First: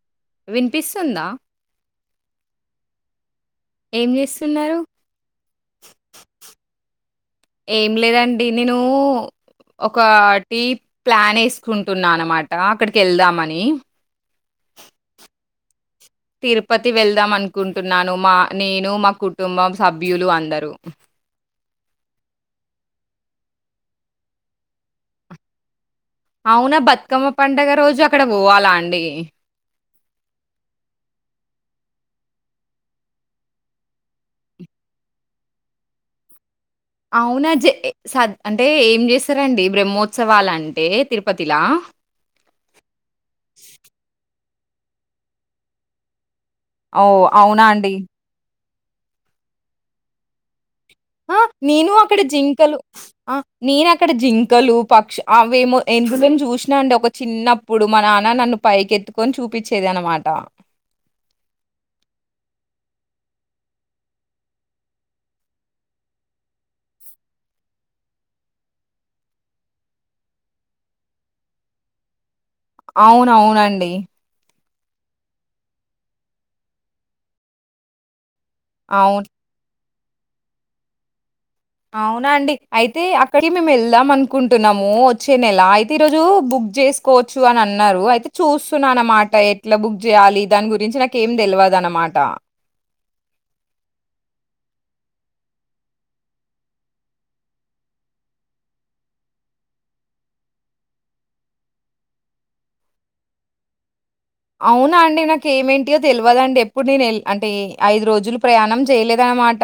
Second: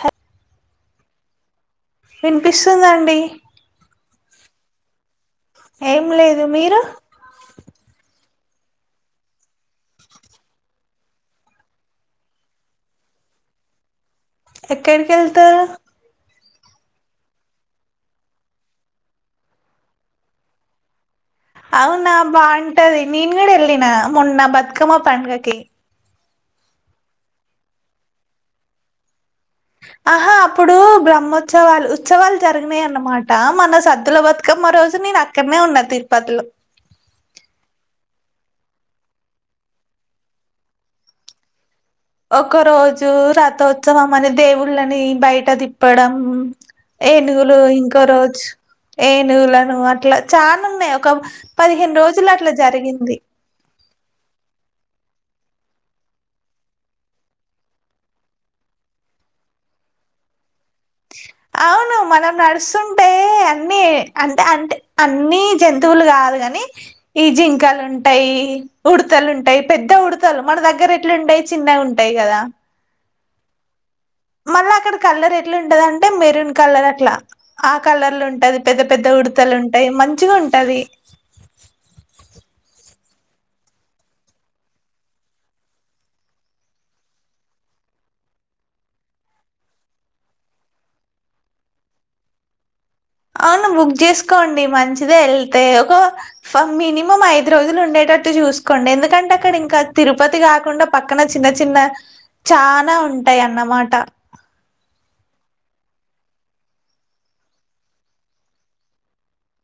హ వినిపిస్తుందా ఇనిపిస్తుందండి ఏం జేస్తున్నారు ఏం లేదు మీరు డి నిను ఒకాటి ప్లాన్ ఎసుకుంటున్నా అనమాట అక్కడ్కెళ్దామని ఎక్కడ్కెల్తరు తిరుపతి వెళ్దాం అనుకుంటున్నాను మా నేను మా కుటుంబం సభ్యులు అందరూ అవునా బాగుంటది నేను గూడా ఏళ్ళిన మొన్న బతుకమ్మ పండ్గకి అవునా బతుకమ్మ పండుగ రోజు అక్కడ పోవాలా అండి ఆహా అప్పుడు బ్రహ్మోత్సవాలు ఉచ్చవాలు జరిగినాయి అన్నమాట మొన్న సద్దుల బతుకమ్మ రోజు నేను అక్కడ్నే ఉన్నా తిరుపతిలో అవునా జ స అంటే ఏం చేస్తారండి బ్రహ్మోత్సవాలు అంటే తిరుపతిలా ఒక్క రోజు రథోత్సవం అని దేవుళ్ళని బయట తిప్పడం ఓహ్! ఏనుగులు అవునా అండి. ఇంకో రోజ్ ఏనుగులను అట్లా చానున్నాయ్ ఆ నేను అక్కడ జింకలు ఆ నేన్ అక్కడ జింకలు పక్ష్ అవేమో ఏనుగులను జూషిన అండి ఒక చిన్నప్పుడు మా నాన్న నన్ను పైకేత్తుకొని చూపించేద న్నమాట అవును మనం నడుస్తుంటే అన్ని అంటే అంటే అన్ని జంతువులు కాదు క కానీ ఈ జింకలు ఉంటాయి, ఉడతలు ఉంటాయి. పెద్ద ఉడతలు మన దగ్గర ఏట్లుండయి చిన్నగుంటాయి గదా అవును అవునండి మళ్ల అక్కడ కలర్ ఎట్లుటదంటే మెరూన్ కలర్ అట్లా ఆ కలర్లు ఉంట పెద్ద పెద్ద అవును ఉడుతలుంటయ్ మంచిగుంటది ఔనఅండి అయితే అక్కడి మేమ్ ఏళ్దాం అనుకుంటున్నము వచ్చే నెల అయితే ఈరోజు బు క్ చేసుకోచ్చు అని అన్నరు అయితే చూస్తున అన్నమాట ఎట్ల బుక్ జెయాలి దాని గురించి నాకేం తెలివ దన్నమాట అవును బుక్ జెసుకోండి మంచిదె ఏళ్తే ఒక ఫ మినిమం ఐదు రోజులు ఉండేట టట్టు చూసుకోండి. ఎందుకంటే అక్కడ ఇంక తిరుపతి కాకుండ పక్కన చిన్న చిన్న చాన ఉంటాయ్ అన్నమాట. అవునా అండి నాక్ ఏమేంటియో తెల్వద్అండి. ఎప్పుడ్ నేను అంటే ఐదు రోజులు ప్రయాణం చేయలేద మాట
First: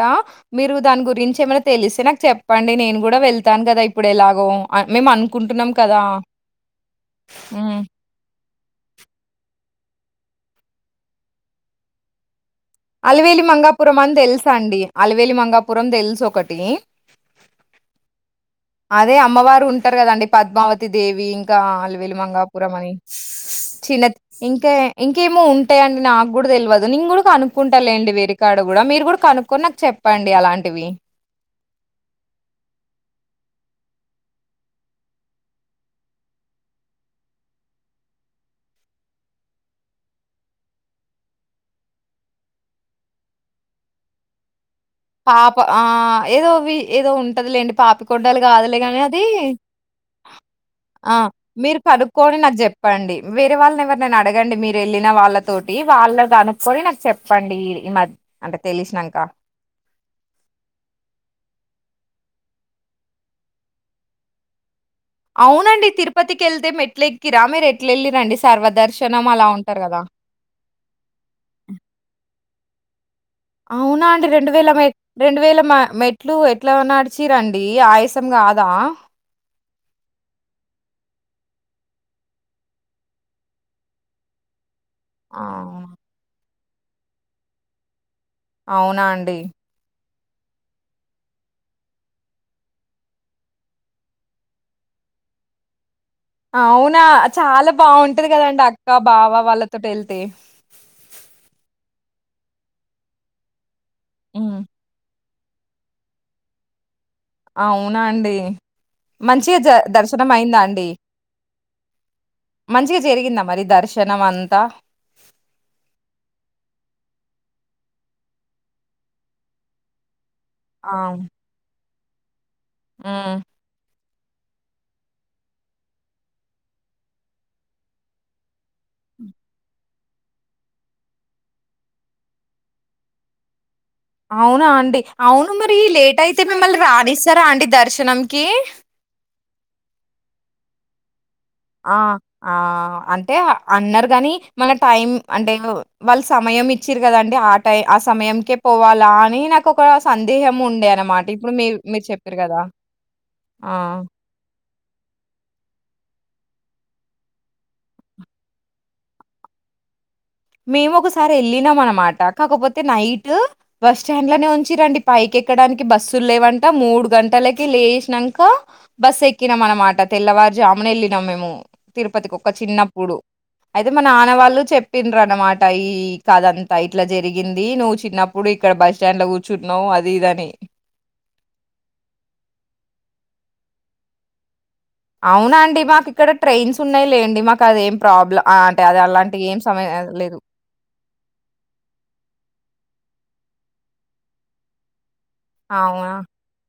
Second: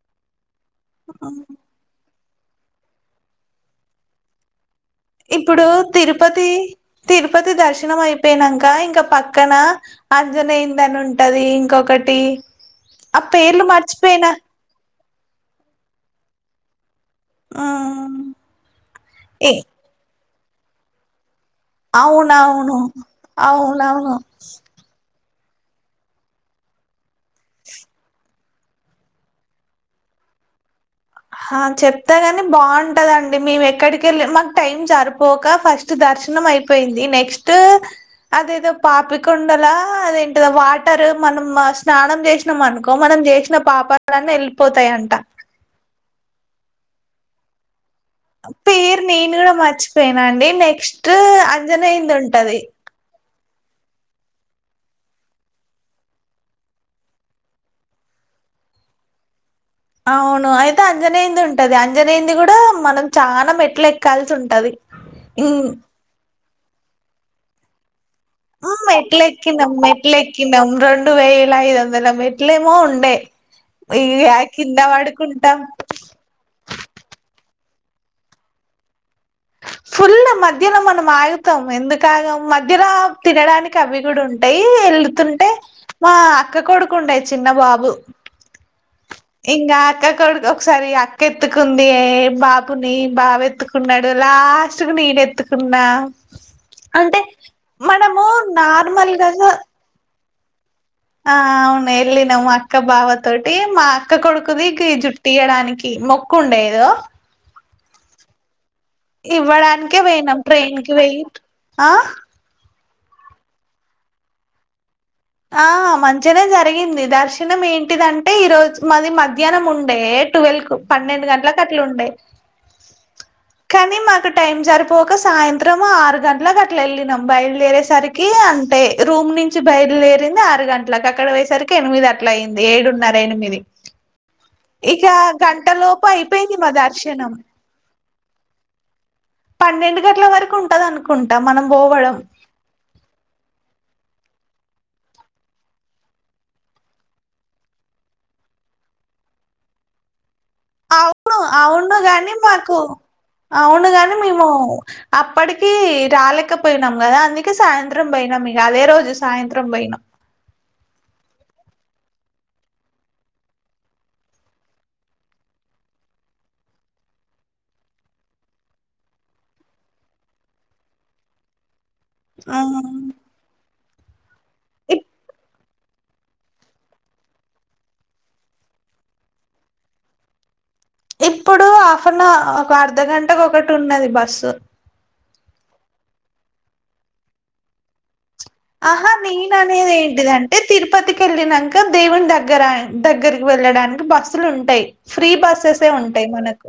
మీరు దాని గురించి ఏమైన తెలిస్తే నాక్ చెప్పండి. నేను గుడ వెళ్తాన్ గద ఇప్పుడు ఎలాగో ఇప్పుడు తిరుపతి తిరుపతి హ్మ్. దర్శనం అయ్పోయిన క ఇంకా పక్కన అంజనేయిందని ఉంటది. ఇంకొకటి ఆ అలివెలి పేర్లు మంగాపురం అని మర్చిపోయినా తెల్స్ అండి. అలివెలి మంగాపురం తెల్స్ ఒకటి. ఆమ్ అదే అమ్మవారు ఉంటరు కదండి పద్మావతి దేవి గ ఆలువెలు మంగాపురం అవునవును అని చిన్న అవునవును ఇంతే ఇ కేమో ఉంటయి అండి నాక్ గుడ తెల్వదు నేన్ గుడ కనుక్కుంట లేండి వేరుకాడ గుడ మీర్ గుడ కనుక్కొని నాక్ చెప్పన్ అండి అలాంటివి ఆ చెప్తగని బావుంటదండి. మేమ్ ఎక్కడికెళ్ళి మాక్ టైం సరిపోక ఫస్ట్ దర్ష్ చ్చినం అయ్పోయింది నెక్స్ట్ అదేదో పాపికొండలా అదేంటిదొ వాటర్ మనం స్నానం చేసినం అనుకొ మనం నం జెశిన పాపాలన్ని ఏల్ పాప ఆ ఏదోవి ఏదో ఉంటదిలేండి పాపిక్ కొండలు గాదులే గని పేరు అది నేను కూడా మర్చిపోయినా అండి నెక్స్ట్ ఆ మీర్ అంజనేయంది కనుక్కొని నాక్ ఉంటది జెప్పండ్ ఇ వేరె వాళ్ళని ఎవరినైన అడ్ గండి మీర్ ఎళ్ళిన వాళ్ళతొటి వాళ్ళ అనుకొని నాక్ చెప్పండి. ఈ మ అంటే తెలిశ్నంక ఔను అయితే అంజనేంది ఉంటది. అంజనేయంది గుడ మనం చాన మెట్ల్ ఎక్కాల్స్ ఉంటది. ఉమ్ అవునండి తిరుపతికి ఎళ్తే మెట్ల్ ఎక్కిర మీరు ఎట్లెలి ఉమ్ మెట్లెకినం మెట్లెకినం రెండువేల ఐదువందల మెట్ ట్లేమో ఉండే ఇగ ఔనఅండి రెండువెల కింద మె రెండు పడుకుంటాం వేల మ మెట్లు ఎట్ల నడిచిర్రండి డి ఆయ్సం గాద [inaudible] ఫుల్ మధ్యలొ మనం ఆగుతం. ఎందుకు ఆగం మధ్యల తినడానికి అవి గుడ ఉంటయ్. కి వెళ్ళుతుంటే అవునా? మా అక్క కొడుకుఉండే చిన్న బాబు అవునా అండి? ఇంగాక కొడుక్ ఒక్సారి అక్క ఎత్తుకుంది బాబుని బావ ఎత్తుకున్నడు. లాస్ట్కు నేన్ ఎత్తుకున్నా ఔన అంటే చాలా మనము బావుంటది గదండి అక్క నార్మల్గా బావ వాళ్ళతొటి ఏళ్తే ఆ ఔన్ ఏళ్లినం అక్క బావ తొటి మా అక్క హ్మ్. కొడుకుది గి జుట్ తియడానికి మొక్కు ఉండే ఎదొ ఔనా అండి మంచి జ ఇవ్వడానికే దర్శనం పోయినాం అయింద ట్రైన్ అండి. కి పోయి ఆ మంచిగ జరిగింద మరి దర్శనం అంతా ఆ మంచనే జరిగింది. దర్శనం ఏంటిదంటే ఈరోజ్ మది మధ్యానం ఉండే టువెల్క్ పన్నెండు గట్లక్ అట్ల ఉండె ఉ క్ టైం సరిపోక సాయంత్రం ఆరు గంట్లక అట్ల ఎళ్ళినం. బయలుదేరేసరికి అంటే రూమ్ మ్ నుంచి బయలుదేరింది. ఆరు గంట్లక్ అక్కడ పోయేసరికి ఎనిమిది అట్ల అయింది. ఏడున్నర ఎనిమిది ఔన అండి ఇక ఔను గంట మరి లోపు లేట్ అయితే అయిపోయింది మా మిమ్మల్ని దర్శనం రానిస్తరా అండి దర్శనంకి పన్నెండు గంటల వరకు ఉంటది అనుకుం ఆ ఆ అంటే అన్నార్గాని మన టైం అంటే వాళ్ళు సమయం ఇచ్చిరుకదండి ఆ టైం ఆ సమయంకే పోవాలా అని నాకు ఒక సం అవును అవును గాని గదా! మాకు అవును ఆ! గాని మేము అప్పటికి రాలేకపోయినాం కదా. అందుకే సాయంత్రం పోయినం. ఇగ అదే రోజు సాయంత్రం పోయి ఆ మేము ఒకసారి వెళ్లినం అనమాట కాకపోతే నైట్ బస్ స్టాండ్ లోనే ఉంచి రండి పైకి ఎక్కడానికి బస్సు లేవంట మూడు గంటలకి లేషినంక బస్సు ఎక్కినం అనమాట తెల్ల వారుజామున ఎళ్ళినము మేము. తిరుపతికి ఒక చిన్నప్పుడు అయితే మా నాన్నవాళ్ళు చెప్ యి కథంతా ఇట్లా జరిగింది. నువ్వు చిన్నప్పుడు ఇక్కడ బస్టాండ్ లో కూర్చున్నావు అది ఇదని. ఇప్పుడు హాఫ్ అన్ అవ ఒక అర్ధగంటకు ఒకటి ఉన్నది బస్సు అవున అండి మాకు ఇక్కడ ట్రైన్స్ ఉన్నాయి లేండి. మాకు అదేం ప్రాబ్ల అహా నేన అనేది ఏంటిదంటే తిరుపతికి ఎల్లినంక దేవుని దగ్గర దగ్గరికి వెళ్ళడానికి బస్సులు ఉంటాయి ఫ్రీ బస్సెస్ అవునా ఉంటాయి మనకు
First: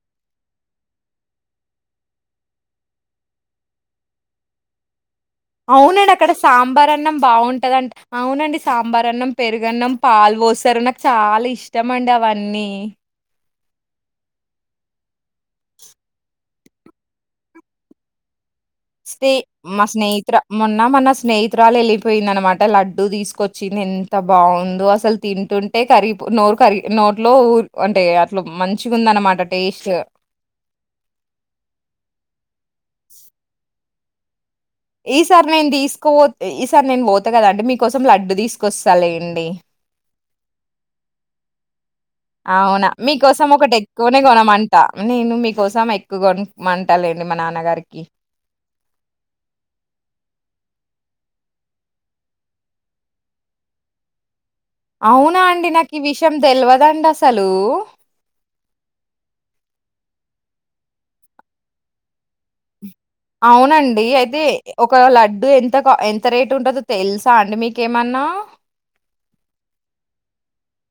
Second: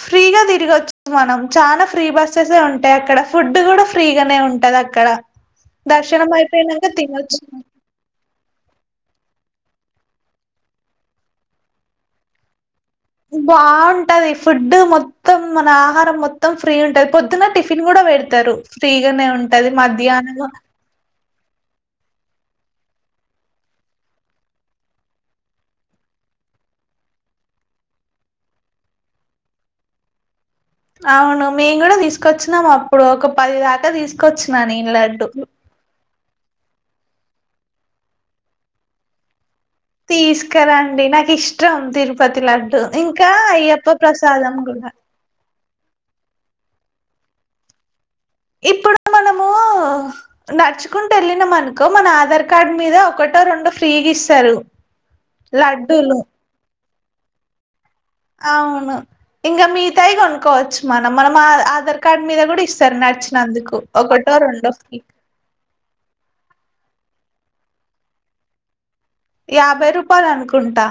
ఫ్రీగా తిరిగచ్చు మనం చాలా ఫ్రీ బస్సెస్ ఉంటాయి. అక్కడ ఫుడ్ కూడా ఫ్రీగానే ఉంటది అక్కడ. అవునండి దర్శనం అక్కడ అయిపోయినంక సాంబార్ అన్నం తినొచ్చు బాగుంటంది అంట అవునండి సాంబార్ అన్నం పెరుగన్నం పాలు పోసారు నాకు చాలా ఇష్టం అండి అవన్నీ బావుంటది ఫుడ్ మొత్తం మన ఆహారం మొత్తం ఫ్రీ ఉంటది. పొద్దున్న టిఫిన్ కూడా వెడతరు. స్ని మా స్నేహిత్ర మొన్న మన స్నేహి తురాలు వెళ్ళిపోయింది అనమాట. లడ్డు తీసుకొచ్చింది. ఎంత బాగుందో అసలు తింటుంటే కరి పొ నో కర్రీ నోట్లో ఉ అంటే అట్ల మంచిగ ఉందనమాట టేస్ట్ అవును మేము కూడా తీసుకొచ్చినాము అప్పుడు ఒక పది దాకా తీసుకొచ్ ఈసారి మేమ్ తీసుకపోతే ఇస్ సరి నేను పోత కదా అండి మీకోసం లడ్డు తీసుకొస్తాలెండి. తీసుకరండి నాకు ఇష్టం తిరు అవునా మీకోసం ఒకటి ఎక్కువనే ప్రసాదం కొనమంటా. కూడా నేను మీకోసం ఎక్ ఎక్కు కొంమంటలెండి మా నాన్నగారికి ఇప్పుడు మనము ము నడుచుకుంటూ వెళ్ళినం అనుకో మన ఆధార్ కార్డ్ మీద ఒకటో రెండో ఫ్రీగ ఇస్తరు. అవునా అండి నాకు ఈ విషయం తెల్వదండి అసలు. అవును ఇంగ మిగితావి కొనుక్కోవచ్చు. మనం మన ఆధార్ కార్డ్ మీద కూడా ఇస్ అవునండి అయితే ఒక ఫ్రీ లడ్డు ఎంత క ఎంత రేటు ఉంటది తెలుసాండి మీకేమన్నా యాభై రూపాయలు అనుకుంటా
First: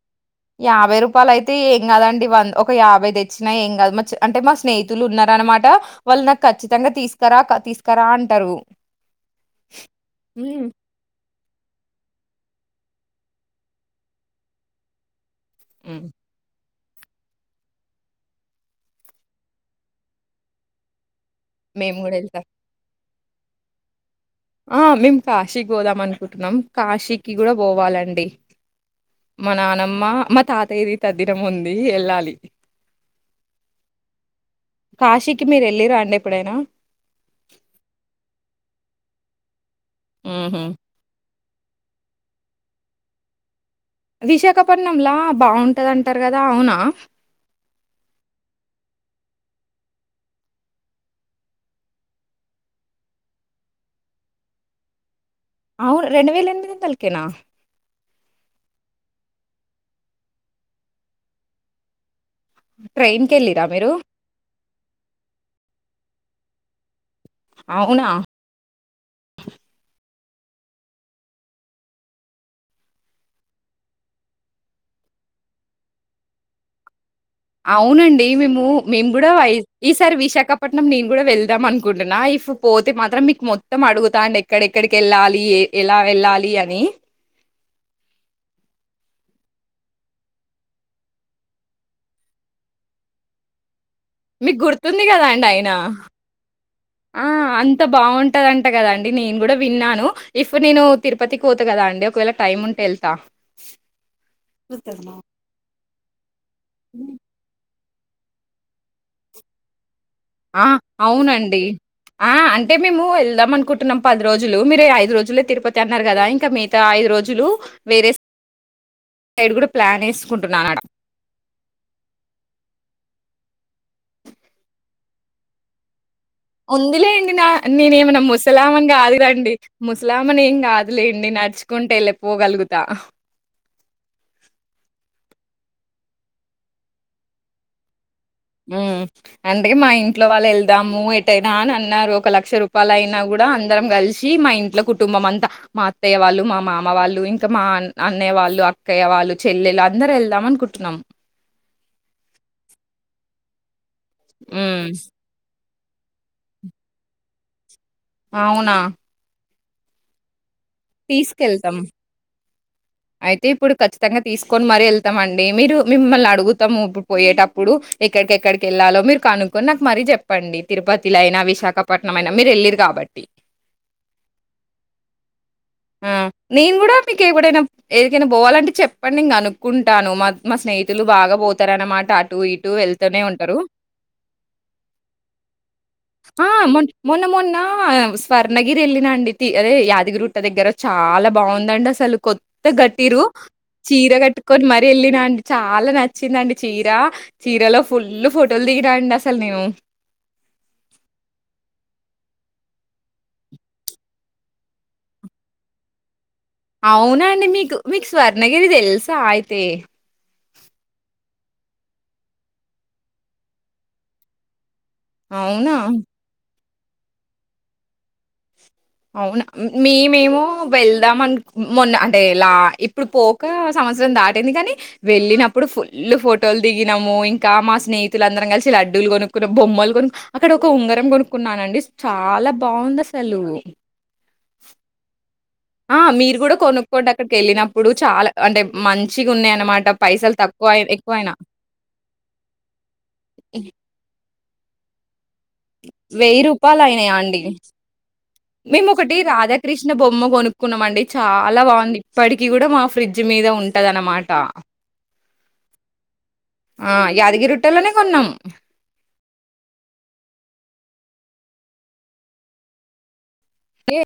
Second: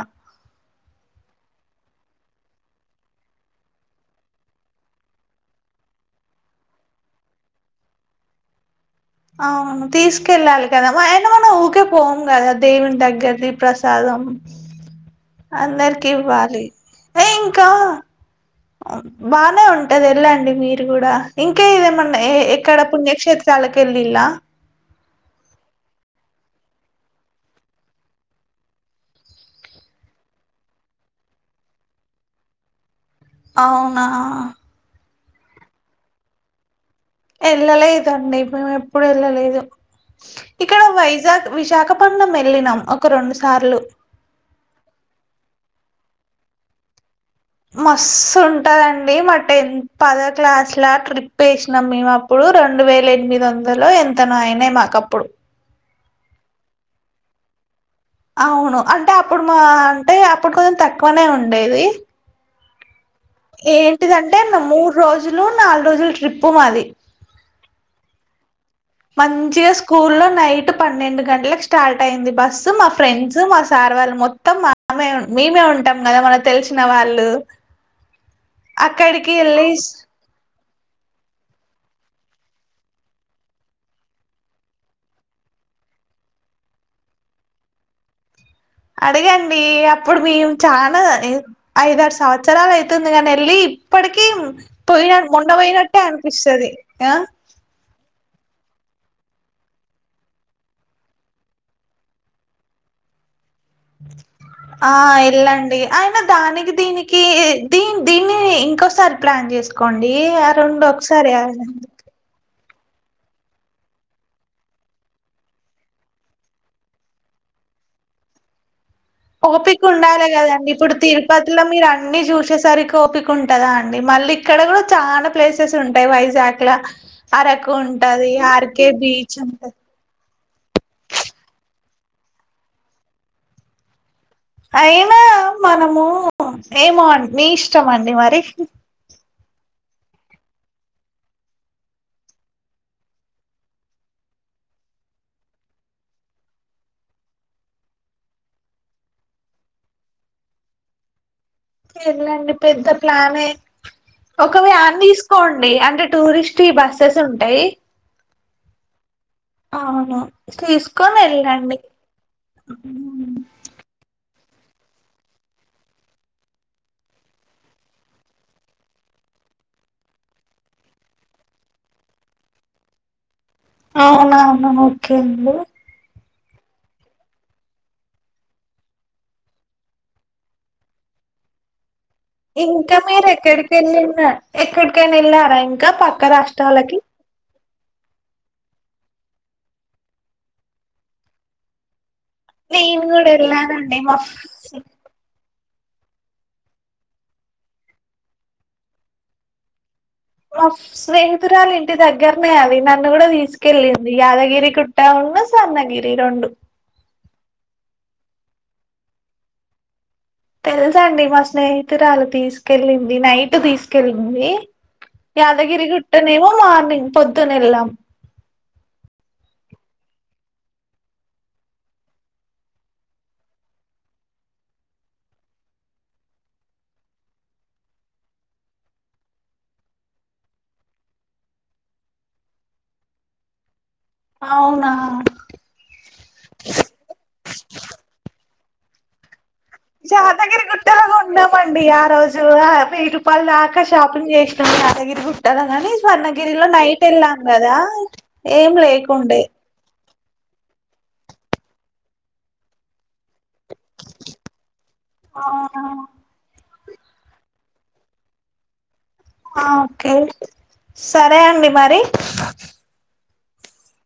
యాభై రూపాయల అయితే ఏం కాదండి. వంద ఒక యాభై తెచ్చినా ఏం కాదు. మ అంటే మా స్నేహితులు ఉన్నారు. అనమాట వాళ్ళు నాకు కచ్చితంగా తీసుకరా తీసుకరా అంటారు. అవును తీసుకెళ్ళాలి హ్మ్. కదా మై మనం ఊకెపోం కదా దేవుని దగ్గరిది ప్రసాదం హ్మ్. అందరికి ఇవ్వాలి ఏ ఇంకా బానే ఉంటది వెళ్ళండి మీరు కూడా ఇంకే మేము గూడా ఇదేమన్నా ఆ ఎళ్తాం. ఎక్కడ పుణ్య క్షేత్రలకి ఎల్లిలా ఆ మేము కాశీకి పోదాం అనుకుంటున్నాం. కాశీకి కూడా పోవాలండి. మా నానమ్మ మా తాతయ్యది తద్దినం ఉంది వెళ్ళాలి. అవునా కాశీకి మీరు ఏళ్ళిరా అండి ఎప్పుడైనా ఇప్పుడు వెళ్ళలేదు హుహు. ఇక్కడ వైజాగ్ విశాఖపట్నం వెళ్ళినాం ఒక రెండు సార్లు విశాఖపట్నంలా బాగుంటదంటారు కదా అవునా మస్తు ఉంటదండి మా టెన్ పదో క్లాస్ ల ట్రిప్ ఎసినాం మేము అప్పుడు రెండు వేల ఎనిమిదొందలో ఎంతనో ఐనయ్ మాకప్పుడు అవ్ రెండు వేల ఎన్మిది వొందల్కేనా అవును అంటే అప్పుడు మా అంటే అప్పుడు కొంచెం తక్కువనే ఉండేది ట్రైన్‌కెళ్ళిర్రా మీరు? ఏంటిదంటే నా మూ రోజులు నాలుగు రోజులు ట్రిప్పు మాది అవునా మంచిగా స్కూల్లో నైట్ పన్నెండు గంటలకు స్టార్ట్ అయింది బస్సు మా ఫ్రెండ్స్ మా సార్ సార్ వాళ్ళు మొత్తం మానమే మేమే ఉంటాం గదా మన తెల్సిన వాళ్ అవునండి మేము మేం గూడా వెళ్ళి ఈసారి విశాఖపట్నం నేను గూడా వెళ్దాం మన్ కుంటున్నా ఇఫ్ పోతే మాత్రం మీకు మొత్తం అడుగుతా అండి ఎక్కడెక్కడికెళ్ళాలి ఏ ఎలా వెళ్ళాలి అని అడగండి అప్పుడు మేము చానా ఐదారు సంవత్సరాలైతుంది గానెళ్ళి ప్పడికి మీకు గుర్తుంది పోయినా గదండీ మొన్న ఆయన. పోయ్నాట్టే అనిపిస్తది ఆ ఉంటదంట గదండి నేను గూడా విన్నాను ఇఫ్ నేను తిరుపతికి వోత కదాండి ఒకవేళ టైముంటేళ్తా ఆ ఎళ్ళండి ఐనా దానికి దీనికి దీన్ దీన్ని ఇంకోసారి ప్లాన్ జేస్కోండి ఆ రెండు ఒకసారే ఆ! అంటే మేము ఎళ్దాం అనుకుంటున్నాం పద్రోజులు మీరే ఐదు రోజులే తిరుపతి అన్నారు గదా ఇంక మిగతా ఐదు రోజులు వేరే స్ ఒపికుండాలే గదండి ఇప్పుడు తిరుపతిల మీరన్ని జూసేసరికి ఓపిక్ కుంటదాండి మళ్ళీక్కడ గూడా చాలా ప్లేసెస్ ఉంటయ్ వైజ ఉందిలేండి నా నేనేమన్నా ఆర్కే ముసలామెన్ గాదు బీచ్ రండి ఉంటది ముసలామెన్ ఏం గాదులేండి నడ్ చ్ కుంటేళ్ళి పోగల్గుతా అయినా మనము ఏమో మీ ఇష్టమండి మర్ మ్ అండుకే మా ఇంట్లో వాళ్ళేళ్దాము ఏటైనా అనన్నారు ఒక లక్ష రూపాయలైనా గూడా అందరం గల్శి మా ఇంట్లో కుటుంబమంతా మా అత్తయ్య వాళ్ళు మా మామ వాళ్ళు ఇంకా మా ఆన్ అన్నయ్య వాళ్ళు అక్కయ్య వాళ్ళు చ్ చెల్లెలందరెళ్దాం అనుకుంటున్నం ఎల్లండి పెద్ద ప్లానే ఒక హ్మ్. వ్యాన్ దీస్కోండ్ ండి అంటే టూరిస్ట్యి బస్సెస్ ఉంటయ్ అవునా అవును తీసుకొని వెళ్ళండి తీసుకెళ్తాం అయితే ఇప్పుడు ఖచ్చితంగా తీస్కొని మరీ ఎళ్తామండి మీరు మిమ్మల్ని అడుగుతాం పోయేటప్పుడు ఎక్కడికెక్కడికి ఎళ్ళాలో మీర్ కనుక్కొని నాకు మరీ జెప్పండి తిరుపతిలైనా విశాఖపట్నం అయినా మీరెళ్ళిర్రు కాబట్టి అవునా అవును ఒకే అండి అ నేను గూడా మీకు ఎకడైనా ఎడికైనా పోవాలంటే చెప్పండి నేన్ కనుక్కుంటాను మా మా స్నేహితులు బాగా బొతరన్నమాట్ ఇంకా మీరు ఎక్కడికెళ్ళిన ఎక్కడికైనా ఎళ్ళారా ఇంకా పక్క ఆ మొన్ రాష్ట్రాలకి మొన్న మొన్న ఆ స్వర్ణగిరి ఎళ్ళినండి తి అదే యాదగిరిగుట్ట దగ్గర చాలా బాగుందండి అసలు కొత్త నేను గట్టిర్రు కూడా వెళ్ళానండి చీర మా కట్టుగొని ఫ్రె- మరీ ఎల్లినండి చాలా నచ్చిందండి చీరా చీరలో ఫుల్ ఫోటోలు దిగినండి అసల్ నేను మా స్నేహితురాలి ఇంటి దగ్గర్నే అది నన్ను గూడా తిస్కెళ్ళింది యాదగిరిగుట్ట ఉన్ను స్వర్ణగిరి రొండు అవునండి మీకు మీకు స్వర్ణగిరి తెల్సా అయితే తెల్సండి మా స్నేహితురాలు తీసుకెళ్ళింది నైటు తీస్కెళ్ళింది అవునా యాదగిరి గుట్టనేమో మార్నింగ్ పొద్దునెళ్ళాం అవునా మీమేమో వెళ్దామన్ మొన్న అంటే లా ఇప్పుడు పోక సంవ్ సంవత్సరం దాటింది గనీ వెళ్ళినప్పుడు ఫుల్లు ఫోటోలు దిగినాము ఇంకా మా స్నేహితులు అందరం కలిసిలా డ్డులు గొనుక్కున్న బొమ్మలు గొనుక్ అక్కడ ఒక ఉంగరం గొనుక్కున్నానండి చాలా బావుందసలు అవునా ఆ మీరు కూడా కొనుక్కోండి అక్కడికేళ్ళినప్పుడు చాలా అంటే మంచిగా ఉన్నాయన్ యాదగిరి గుట్టలో కోణం అండి ఆ రోజు వేయిరుపాల్ దాకా షాపింగ్ చేస్ త్ యాదగిరిగుట్ ట్టలా గాని రూ. స్వర్ణగిరిలో నైట్ అయినాయా వెళ్ళాం అండి. కదా ఏం లేకుండే మ్మ కొనుక్కున్నామ అండి చాలా బాగుంది ఇప్పడికీ కూడా మా ఫ్రిడ్జ్ బ్రిడ్జ్ మీద ఉంటదన్నమాట అవునా ఆ యాదగిరిగుట్టలోనే కొన్నాం ఆ ఓకే సరే అండి మరి ఏ